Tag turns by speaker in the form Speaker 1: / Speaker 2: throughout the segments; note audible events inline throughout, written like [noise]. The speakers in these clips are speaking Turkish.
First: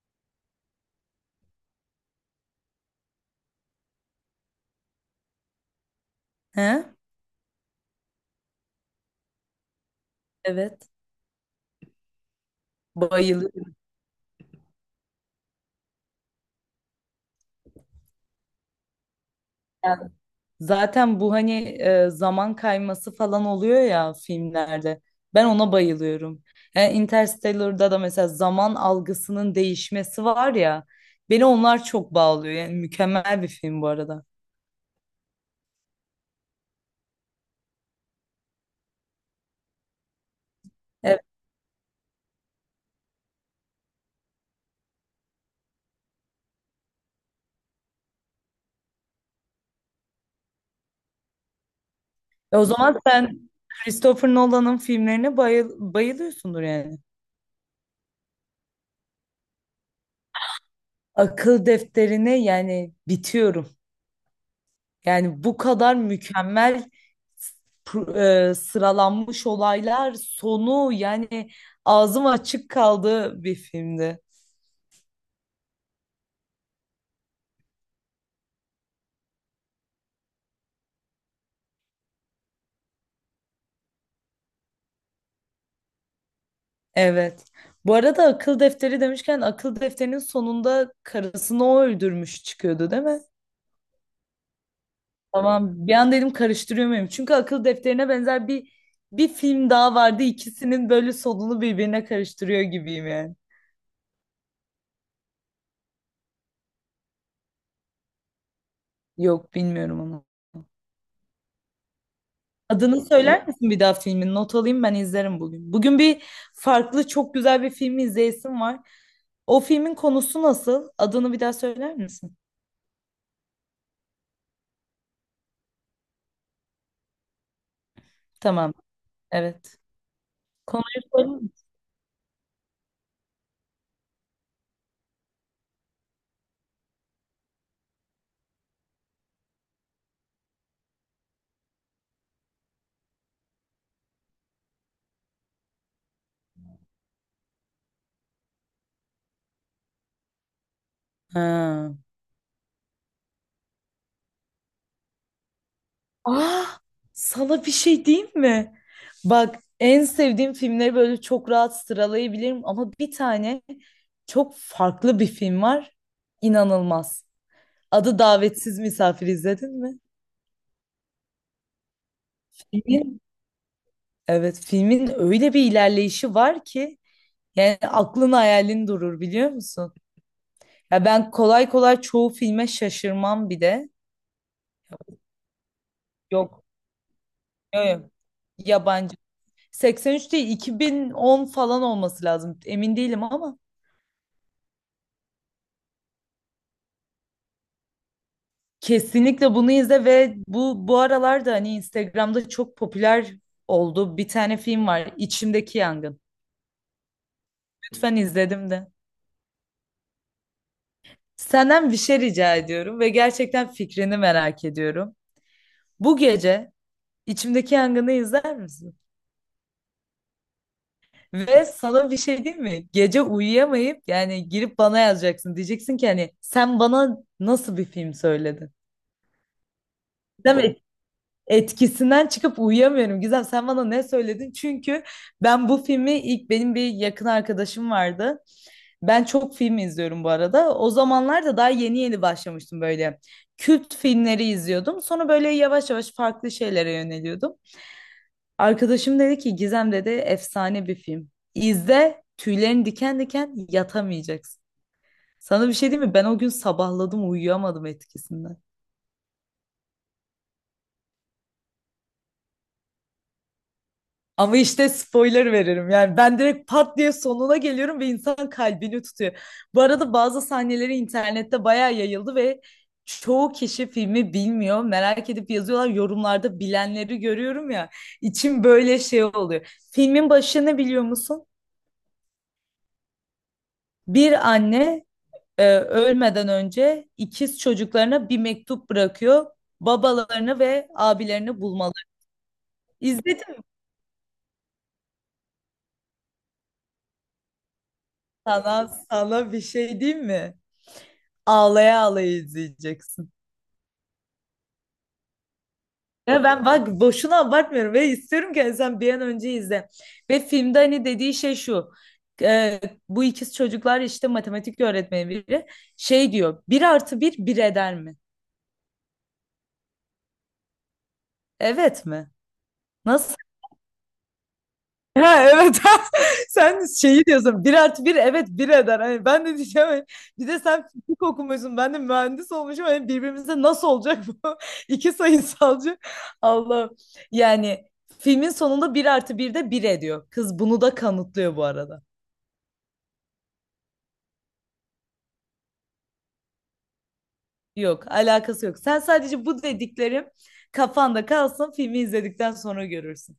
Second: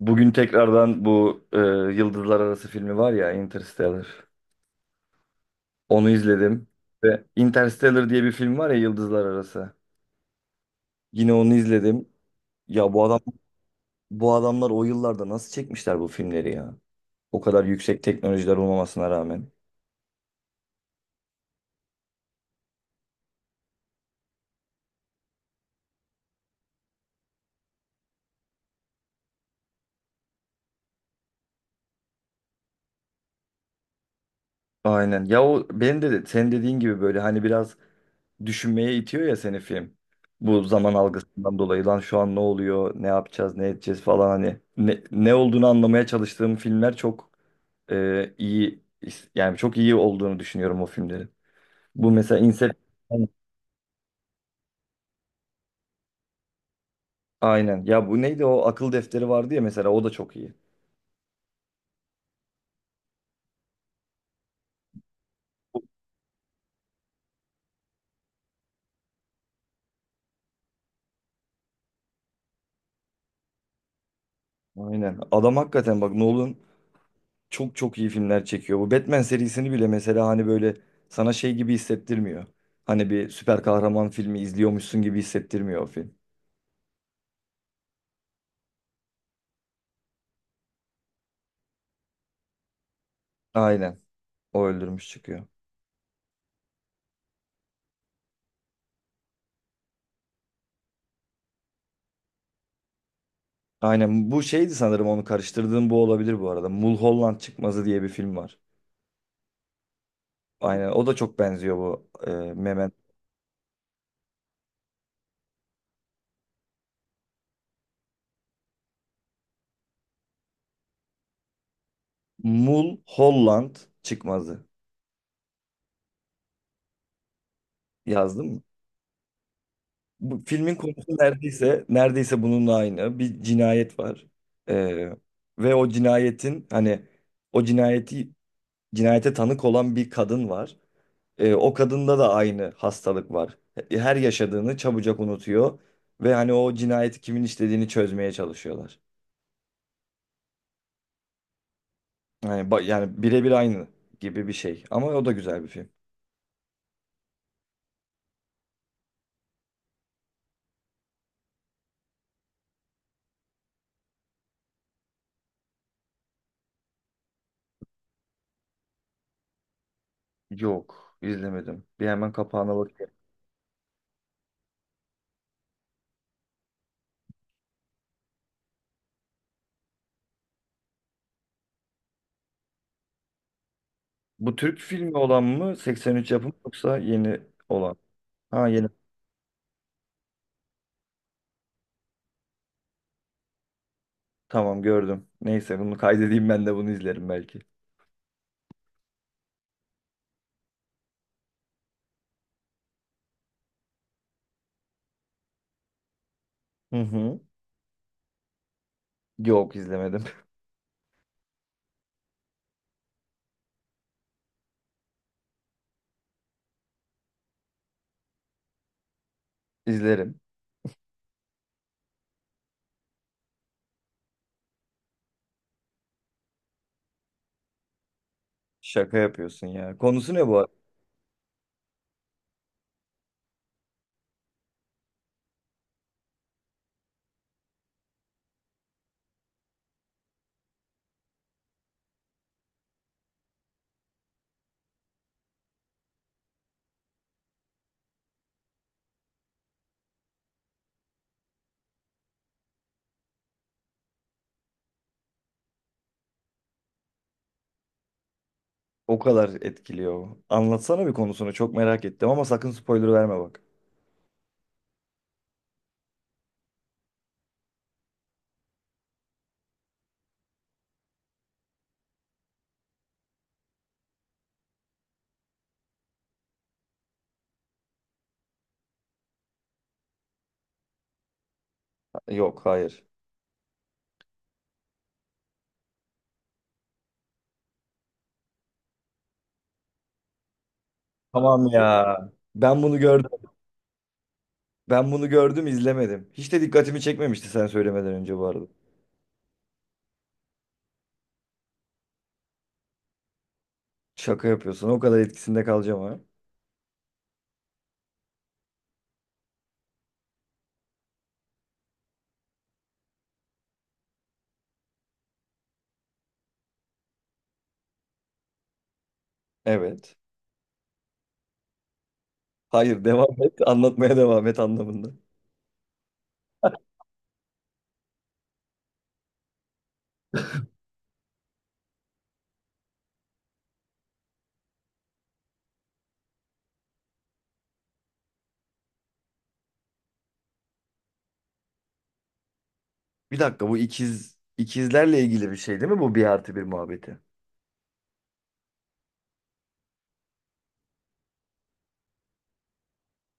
Speaker 1: Bugün tekrardan bu Yıldızlar Arası filmi var ya Interstellar. Onu izledim.
Speaker 2: He?
Speaker 1: Ve Interstellar diye bir film var ya Yıldızlar Arası.
Speaker 2: Evet.
Speaker 1: Yine onu izledim. Ya
Speaker 2: Bayılıyorum.
Speaker 1: bu adamlar o yıllarda nasıl çekmişler bu filmleri ya? O kadar yüksek teknolojiler olmamasına rağmen.
Speaker 2: Yani zaten bu hani zaman kayması falan oluyor ya filmlerde. Ben ona bayılıyorum. Yani Interstellar'da da mesela zaman algısının değişmesi var ya. Beni onlar çok bağlıyor. Yani mükemmel bir film bu arada.
Speaker 1: Aynen. Ya o benim de sen dediğin gibi böyle hani biraz düşünmeye itiyor ya seni film. Bu zaman
Speaker 2: Evet.
Speaker 1: algısından dolayı lan şu an ne oluyor, ne yapacağız, ne edeceğiz falan hani ne olduğunu anlamaya çalıştığım filmler çok iyi, yani çok iyi olduğunu düşünüyorum o filmlerin. Bu mesela
Speaker 2: O zaman
Speaker 1: Inception
Speaker 2: sen Christopher Nolan'ın filmlerine bayılıyorsundur yani.
Speaker 1: aynen. Ya bu neydi, o akıl defteri vardı ya mesela, o da çok iyi.
Speaker 2: Akıl defterine yani bitiyorum. Yani bu kadar mükemmel sıralanmış olaylar sonu yani ağzım açık kaldı bir filmdi.
Speaker 1: Aynen. Adam hakikaten bak, Nolan çok çok iyi filmler çekiyor. Bu Batman serisini bile mesela hani böyle sana şey gibi hissettirmiyor. Hani bir süper kahraman filmi izliyormuşsun gibi hissettirmiyor o film.
Speaker 2: Evet. Bu arada akıl defteri demişken akıl defterinin sonunda karısını o öldürmüş çıkıyordu değil mi?
Speaker 1: Aynen. O öldürmüş çıkıyor.
Speaker 2: Tamam, bir an dedim karıştırıyor muyum? Çünkü akıl defterine benzer bir film daha vardı. İkisinin böyle sonunu birbirine karıştırıyor gibiyim yani.
Speaker 1: Aynen. Bu şeydi, sanırım onu karıştırdığım bu olabilir bu arada. Mulholland Çıkmazı diye bir film var.
Speaker 2: Yok, bilmiyorum onu.
Speaker 1: Aynen. O da çok benziyor bu
Speaker 2: Adını söyler misin bir daha filmin? Not alayım, ben izlerim bugün. Bugün bir farklı çok güzel bir film izleyesim var. O filmin konusu nasıl? Adını bir daha söyler misin?
Speaker 1: Mul Holland çıkmazı yazdım mı?
Speaker 2: Tamam. Evet.
Speaker 1: Bu filmin konusu
Speaker 2: Konuyu söyler misin?
Speaker 1: neredeyse bununla aynı. Bir cinayet var. Ee, Ve o cinayetin hani o cinayeti cinayete tanık olan bir kadın var. O kadında da aynı hastalık var. Her yaşadığını çabucak unutuyor ve hani o cinayeti kimin işlediğini çözmeye çalışıyorlar.
Speaker 2: Ha.
Speaker 1: Yani birebir aynı gibi bir şey. Ama o da güzel bir film.
Speaker 2: Ah, sana bir şey diyeyim mi? Bak, en sevdiğim filmleri böyle çok rahat sıralayabilirim ama bir tane çok farklı bir film var. İnanılmaz. Adı Davetsiz Misafir, izledin mi?
Speaker 1: Yok, izlemedim. Bir hemen kapağına bak.
Speaker 2: Filmin, evet filmin öyle bir ilerleyişi var ki. Yani aklın hayalin durur, biliyor musun? Ya ben kolay kolay çoğu filme şaşırmam bir de.
Speaker 1: Bu Türk filmi olan mı? 83 yapımı
Speaker 2: Yok.
Speaker 1: yoksa yeni
Speaker 2: Yok.
Speaker 1: olan?
Speaker 2: Yok.
Speaker 1: Ha, yeni.
Speaker 2: Yabancı. 83 değil, 2010 falan olması lazım. Emin değilim ama
Speaker 1: Tamam, gördüm. Neyse bunu kaydedeyim, ben de bunu izlerim belki.
Speaker 2: kesinlikle bunu izle. Ve bu bu aralarda hani Instagram'da çok popüler oldu. Bir tane film var. İçimdeki Yangın.
Speaker 1: Hı hı.
Speaker 2: Lütfen, izledim de.
Speaker 1: Yok, izlemedim.
Speaker 2: Senden bir şey rica ediyorum ve gerçekten fikrini merak ediyorum. Bu gece İçimdeki Yangın'ı izler misin?
Speaker 1: [laughs] İzlerim.
Speaker 2: Ve sana bir şey diyeyim mi? Gece uyuyamayıp yani girip bana yazacaksın. Diyeceksin ki hani sen bana nasıl bir film söyledin?
Speaker 1: Şaka yapıyorsun ya. Konusu ne bu
Speaker 2: Değil
Speaker 1: arada?
Speaker 2: mi? Etkisinden çıkıp uyuyamıyorum. Gizem, sen bana ne söyledin? Çünkü ben bu filmi ilk, benim bir yakın arkadaşım vardı. Ben çok film izliyorum bu arada. O zamanlar da daha yeni yeni başlamıştım böyle. Kült filmleri izliyordum. Sonra böyle yavaş yavaş farklı şeylere yöneliyordum. Arkadaşım dedi ki, Gizem dedi, efsane bir film. İzle, tüylerin diken diken, yatamayacaksın. Sana bir şey diyeyim mi? Ben o gün sabahladım, uyuyamadım etkisinden.
Speaker 1: O kadar etkiliyor. Anlatsana bir konusunu. Çok merak ettim ama sakın spoiler verme bak.
Speaker 2: Ama işte spoiler veririm yani, ben direkt pat diye sonuna geliyorum ve insan kalbini tutuyor. Bu arada bazı sahneleri internette bayağı yayıldı ve çoğu kişi filmi bilmiyor. Merak edip yazıyorlar yorumlarda, bilenleri görüyorum ya. İçim böyle şey oluyor. Filmin başını biliyor musun?
Speaker 1: Yok, hayır.
Speaker 2: Bir anne ölmeden önce ikiz çocuklarına bir mektup bırakıyor. Babalarını ve abilerini
Speaker 1: Tamam
Speaker 2: bulmalı.
Speaker 1: ya. Ben bunu gördüm.
Speaker 2: İzledim.
Speaker 1: Ben bunu gördüm, izlemedim. Hiç de dikkatimi çekmemişti sen söylemeden önce bu arada.
Speaker 2: Sana bir şey diyeyim mi? Ağlaya ağlaya izleyeceksin.
Speaker 1: Şaka yapıyorsun. O kadar etkisinde kalacağım ha.
Speaker 2: Ya ben bak boşuna abartmıyorum ve istiyorum ki sen bir an önce izle. Ve filmde hani dediği şey şu. e, Bu ikiz çocuklar işte, matematik öğretmeni biri şey diyor. Bir artı bir bir eder mi?
Speaker 1: Evet.
Speaker 2: Evet mi?
Speaker 1: Hayır,
Speaker 2: Nasıl?
Speaker 1: devam et. Anlatmaya devam et anlamında.
Speaker 2: Ha, evet. [laughs] Sen şeyi diyorsun, bir artı bir evet bir eder, hani ben de diyeceğim hani, bir de sen fizik okumuşsun, ben de mühendis olmuşum, hani birbirimize nasıl olacak bu? [laughs] iki sayısalcı. Allah. Yani filmin sonunda bir artı bir de bir ediyor, kız bunu da kanıtlıyor bu arada.
Speaker 1: Bir dakika, bu ikizlerle ilgili bir şey değil mi, bu bir artı bir muhabbeti?
Speaker 2: Yok, alakası yok, sen sadece bu dediklerim kafanda kalsın, filmi izledikten sonra görürsün.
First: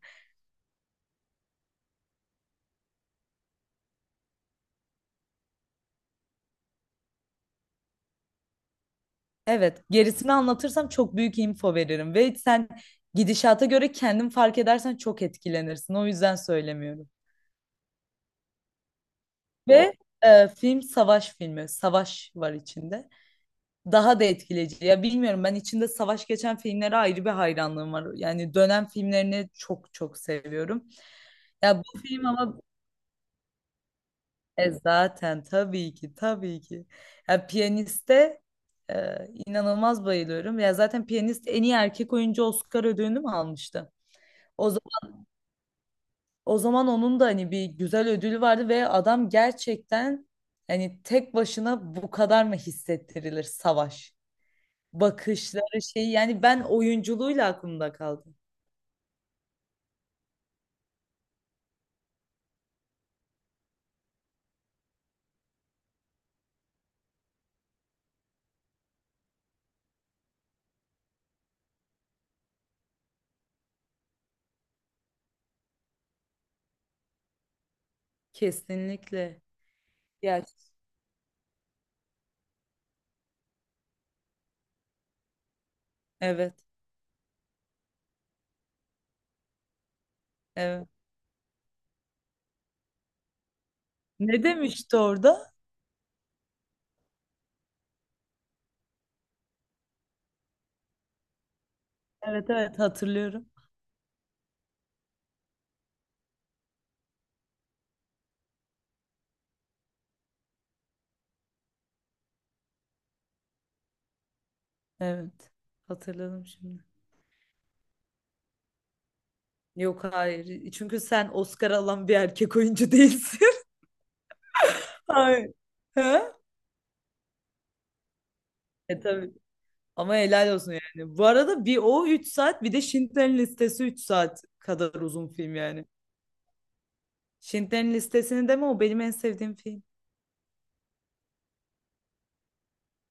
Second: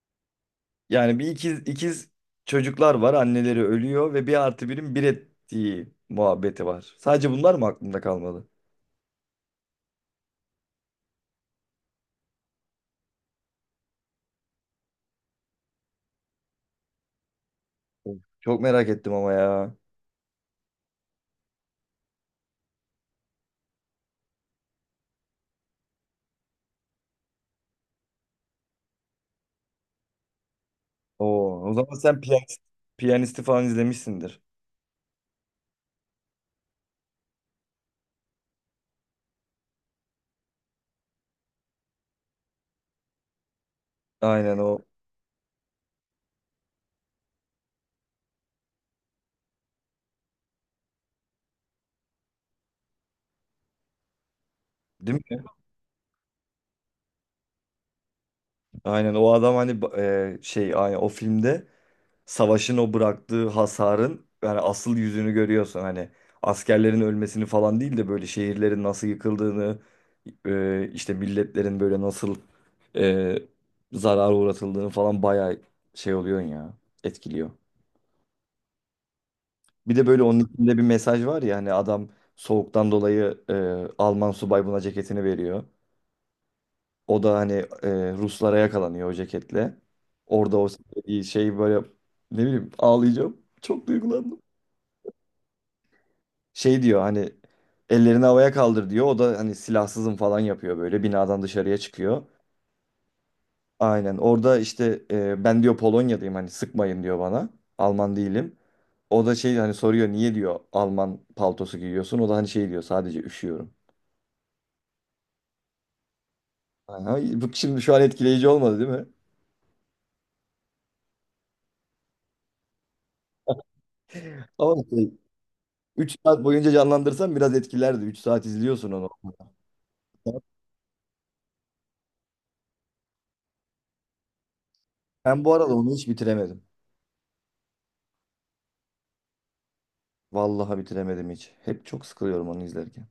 Speaker 1: Yani bir ikiz çocuklar var, anneleri ölüyor ve bir artı birin bir ettiği muhabbeti var. Sadece bunlar mı aklımda kalmadı?
Speaker 2: Evet, gerisini anlatırsam çok büyük info veririm ve sen gidişata göre kendin fark edersen çok etkilenirsin. O yüzden söylemiyorum.
Speaker 1: Of, çok merak ettim ama ya.
Speaker 2: Ve film savaş filmi, savaş var içinde. Daha da etkileyici. Ya bilmiyorum, ben içinde savaş geçen filmlere ayrı bir hayranlığım var. Yani dönem filmlerini çok çok seviyorum.
Speaker 1: Oo, o
Speaker 2: Ya
Speaker 1: zaman
Speaker 2: bu
Speaker 1: sen
Speaker 2: film ama
Speaker 1: piyanist, piyanisti falan izlemişsindir.
Speaker 2: zaten tabii ki tabii ki. Ya Piyanist'e e, inanılmaz bayılıyorum. Ya zaten Piyanist en iyi erkek oyuncu Oscar ödülünü mü almıştı?
Speaker 1: Aynen
Speaker 2: O
Speaker 1: o.
Speaker 2: O zaman onun da hani bir güzel ödülü vardı ve adam gerçekten hani tek başına bu kadar mı hissettirilir savaş?
Speaker 1: Değil mi?
Speaker 2: Bakışları şey, yani ben oyunculuğuyla aklımda kaldı.
Speaker 1: Aynen, o adam hani şey, aynen o filmde savaşın o bıraktığı hasarın yani asıl yüzünü görüyorsun. Hani askerlerin ölmesini falan değil de böyle şehirlerin nasıl yıkıldığını, işte milletlerin böyle nasıl e, zarara uğratıldığını falan bayağı şey oluyorsun ya, etkiliyor.
Speaker 2: Kesinlikle.
Speaker 1: Bir de böyle onun
Speaker 2: Ya,
Speaker 1: içinde bir mesaj var ya, hani adam soğuktan dolayı Alman subay buna ceketini veriyor.
Speaker 2: evet
Speaker 1: O da hani Ruslara yakalanıyor o ceketle. Orada o
Speaker 2: evet.
Speaker 1: şey böyle, ne bileyim, ağlayacağım. Çok duygulandım.
Speaker 2: Ne demişti orada?
Speaker 1: Şey diyor hani, ellerini havaya kaldır diyor. O da hani silahsızım falan yapıyor, böyle binadan dışarıya çıkıyor.
Speaker 2: Evet evet, hatırlıyorum.
Speaker 1: Aynen, orada işte ben diyor Polonya'dayım, hani sıkmayın diyor bana. Alman değilim. O da şey, hani soruyor, niye diyor Alman paltosu giyiyorsun. O da hani şey diyor, sadece üşüyorum.
Speaker 2: Evet. Hatırladım şimdi.
Speaker 1: Aha, bu şimdi şu an etkileyici olmadı değil mi?
Speaker 2: Yok, hayır. Çünkü sen Oscar alan bir erkek oyuncu değilsin.
Speaker 1: Ama
Speaker 2: [laughs]
Speaker 1: şey,
Speaker 2: Hayır.
Speaker 1: 3
Speaker 2: Ha.
Speaker 1: saat boyunca canlandırsan biraz etkilerdi. 3 saat izliyorsun
Speaker 2: E,
Speaker 1: onu.
Speaker 2: tabii. Ama helal olsun yani. Bu arada bir o 3 saat, bir de Schindler'in Listesi 3 saat kadar uzun
Speaker 1: Ben bu
Speaker 2: film
Speaker 1: arada
Speaker 2: yani.
Speaker 1: onu hiç bitiremedim.
Speaker 2: Schindler'in Listesi'ni deme, o benim en sevdiğim film.
Speaker 1: Vallahi bitiremedim hiç. Hep çok sıkılıyorum onu izlerken.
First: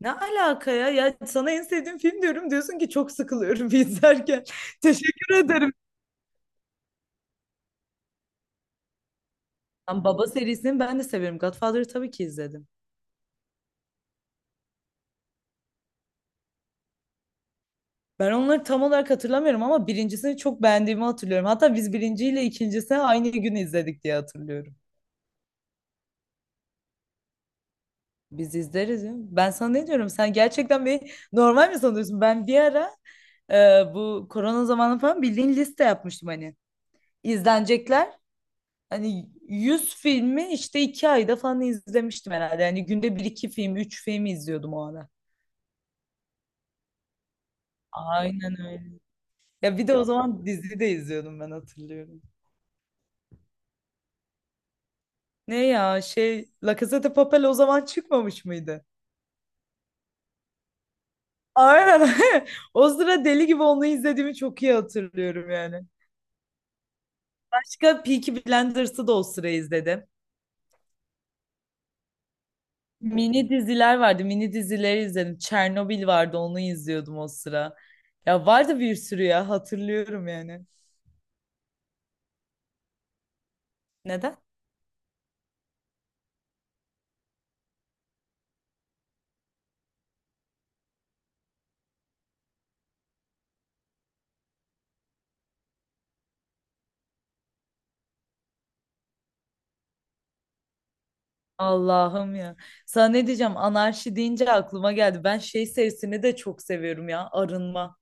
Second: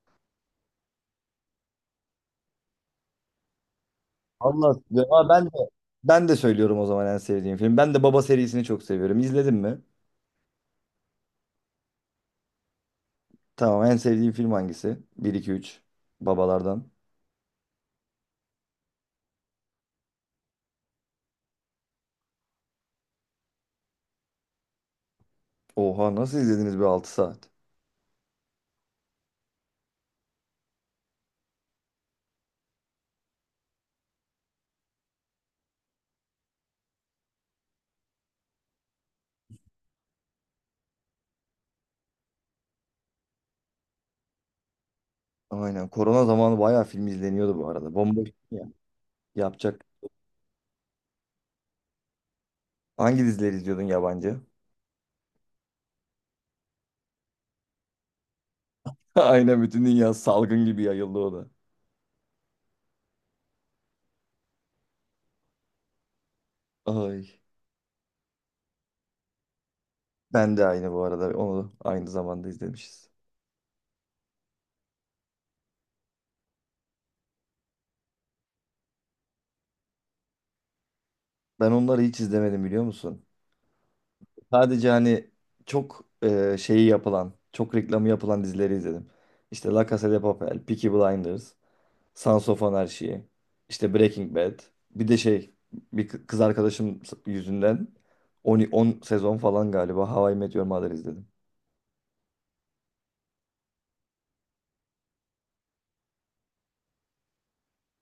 Speaker 2: Ne alaka ya? Ya sana en sevdiğim film diyorum, diyorsun ki çok sıkılıyorum [laughs] izlerken.
Speaker 1: Allah
Speaker 2: [laughs]
Speaker 1: ya,
Speaker 2: Teşekkür
Speaker 1: ben de
Speaker 2: ederim.
Speaker 1: ben de söylüyorum o zaman en sevdiğim film. Ben de Baba serisini çok seviyorum. İzledin mi?
Speaker 2: Lan, Baba serisini ben de severim. Godfather'ı tabii ki izledim.
Speaker 1: Tamam, en sevdiğim film hangisi? Bir iki üç Babalardan.
Speaker 2: Ben onları tam olarak hatırlamıyorum ama birincisini çok beğendiğimi hatırlıyorum. Hatta biz birinciyle ikincisini aynı gün izledik diye hatırlıyorum.
Speaker 1: Oha, nasıl izlediniz, bir 6 saat?
Speaker 2: Biz izleriz ya. Ben sana ne diyorum? Sen gerçekten bir, normal mi sanıyorsun? Ben bir ara, bu korona zamanı falan bildiğin liste yapmıştım hani. İzlenecekler. Hani 100 filmi işte 2 ayda falan izlemiştim herhalde. Yani günde bir iki film, 3 film izliyordum o ara.
Speaker 1: Aynen. Korona zamanı bayağı film izleniyordu bu arada. Bomboş
Speaker 2: Aynen
Speaker 1: ya.
Speaker 2: öyle. Ya
Speaker 1: Yapacak.
Speaker 2: bir de o zaman dizi de izliyordum ben, hatırlıyorum.
Speaker 1: Hangi dizileri izliyordun, yabancı?
Speaker 2: Ne ya, şey, La Casa de Papel o zaman çıkmamış mıydı?
Speaker 1: [laughs] Aynen, bütün dünya salgın gibi yayıldı o da.
Speaker 2: Aynen. [laughs] O sıra deli gibi onu izlediğimi çok iyi hatırlıyorum yani.
Speaker 1: Ay.
Speaker 2: Başka Peaky Blinders'ı da o sıra izledim.
Speaker 1: Ben de aynı bu arada. Onu aynı zamanda izlemişiz.
Speaker 2: Mini diziler vardı. Mini dizileri izledim. Çernobil vardı. Onu izliyordum o sıra. Ya vardı bir sürü ya. Hatırlıyorum yani.
Speaker 1: Ben onları hiç izlemedim, biliyor musun?
Speaker 2: Neden?
Speaker 1: Sadece hani çok şeyi yapılan, çok reklamı yapılan dizileri izledim. İşte La Casa de Papel, Peaky Blinders, Sons of Anarchy, işte Breaking Bad. Bir de şey, bir kız arkadaşım yüzünden 10 sezon falan galiba How I Met Your Mother izledim.
Speaker 2: Allah'ım ya. Sana ne diyeceğim? Anarşi deyince aklıma geldi. Ben şey serisini de çok seviyorum ya. Arınma.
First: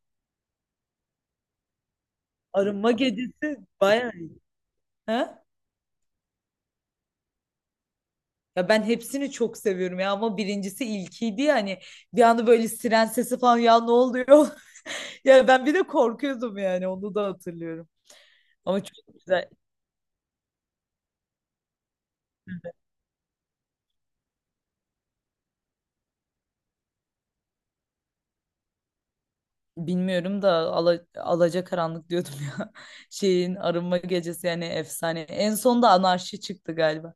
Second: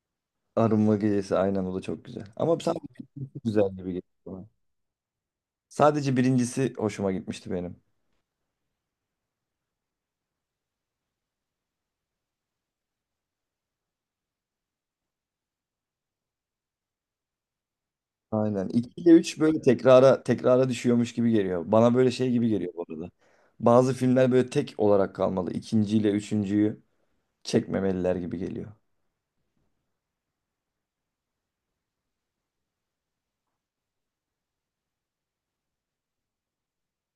Speaker 1: Arınma Gecesi aynen, o da çok güzel. Ama sadece
Speaker 2: Arınma gecesi
Speaker 1: güzel gibi geliyor
Speaker 2: bayağı iyi.
Speaker 1: bana.
Speaker 2: Ha?
Speaker 1: Sadece birincisi hoşuma gitmişti benim.
Speaker 2: Ya ben hepsini çok seviyorum ya ama birincisi ilkiydi ya, hani bir anda böyle siren sesi falan, ya ne oluyor? [laughs] Ya ben bir de korkuyordum, yani onu da hatırlıyorum.
Speaker 1: Aynen.
Speaker 2: Ama çok
Speaker 1: 2 ile 3
Speaker 2: güzel.
Speaker 1: böyle tekrara tekrara düşüyormuş gibi geliyor. Bana böyle şey gibi geliyor bu arada. Bazı filmler böyle tek olarak kalmalı. İkinci ile üçüncüyü çekmemeliler gibi geliyor.
Speaker 2: Bilmiyorum da ala, alacakaranlık diyordum [laughs] ya. Şeyin arınma gecesi yani efsane. En son da anarşi çıktı galiba.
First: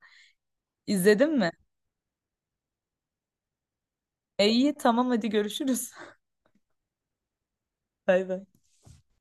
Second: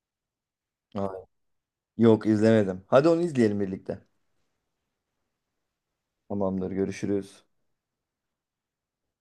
Speaker 1: Aynen.
Speaker 2: İzledin mi?
Speaker 1: Yok, izlemedim. Hadi onu izleyelim birlikte.
Speaker 2: E iyi, tamam, hadi görüşürüz.
Speaker 1: Tamamdır, görüşürüz.
Speaker 2: [laughs] Bay bay.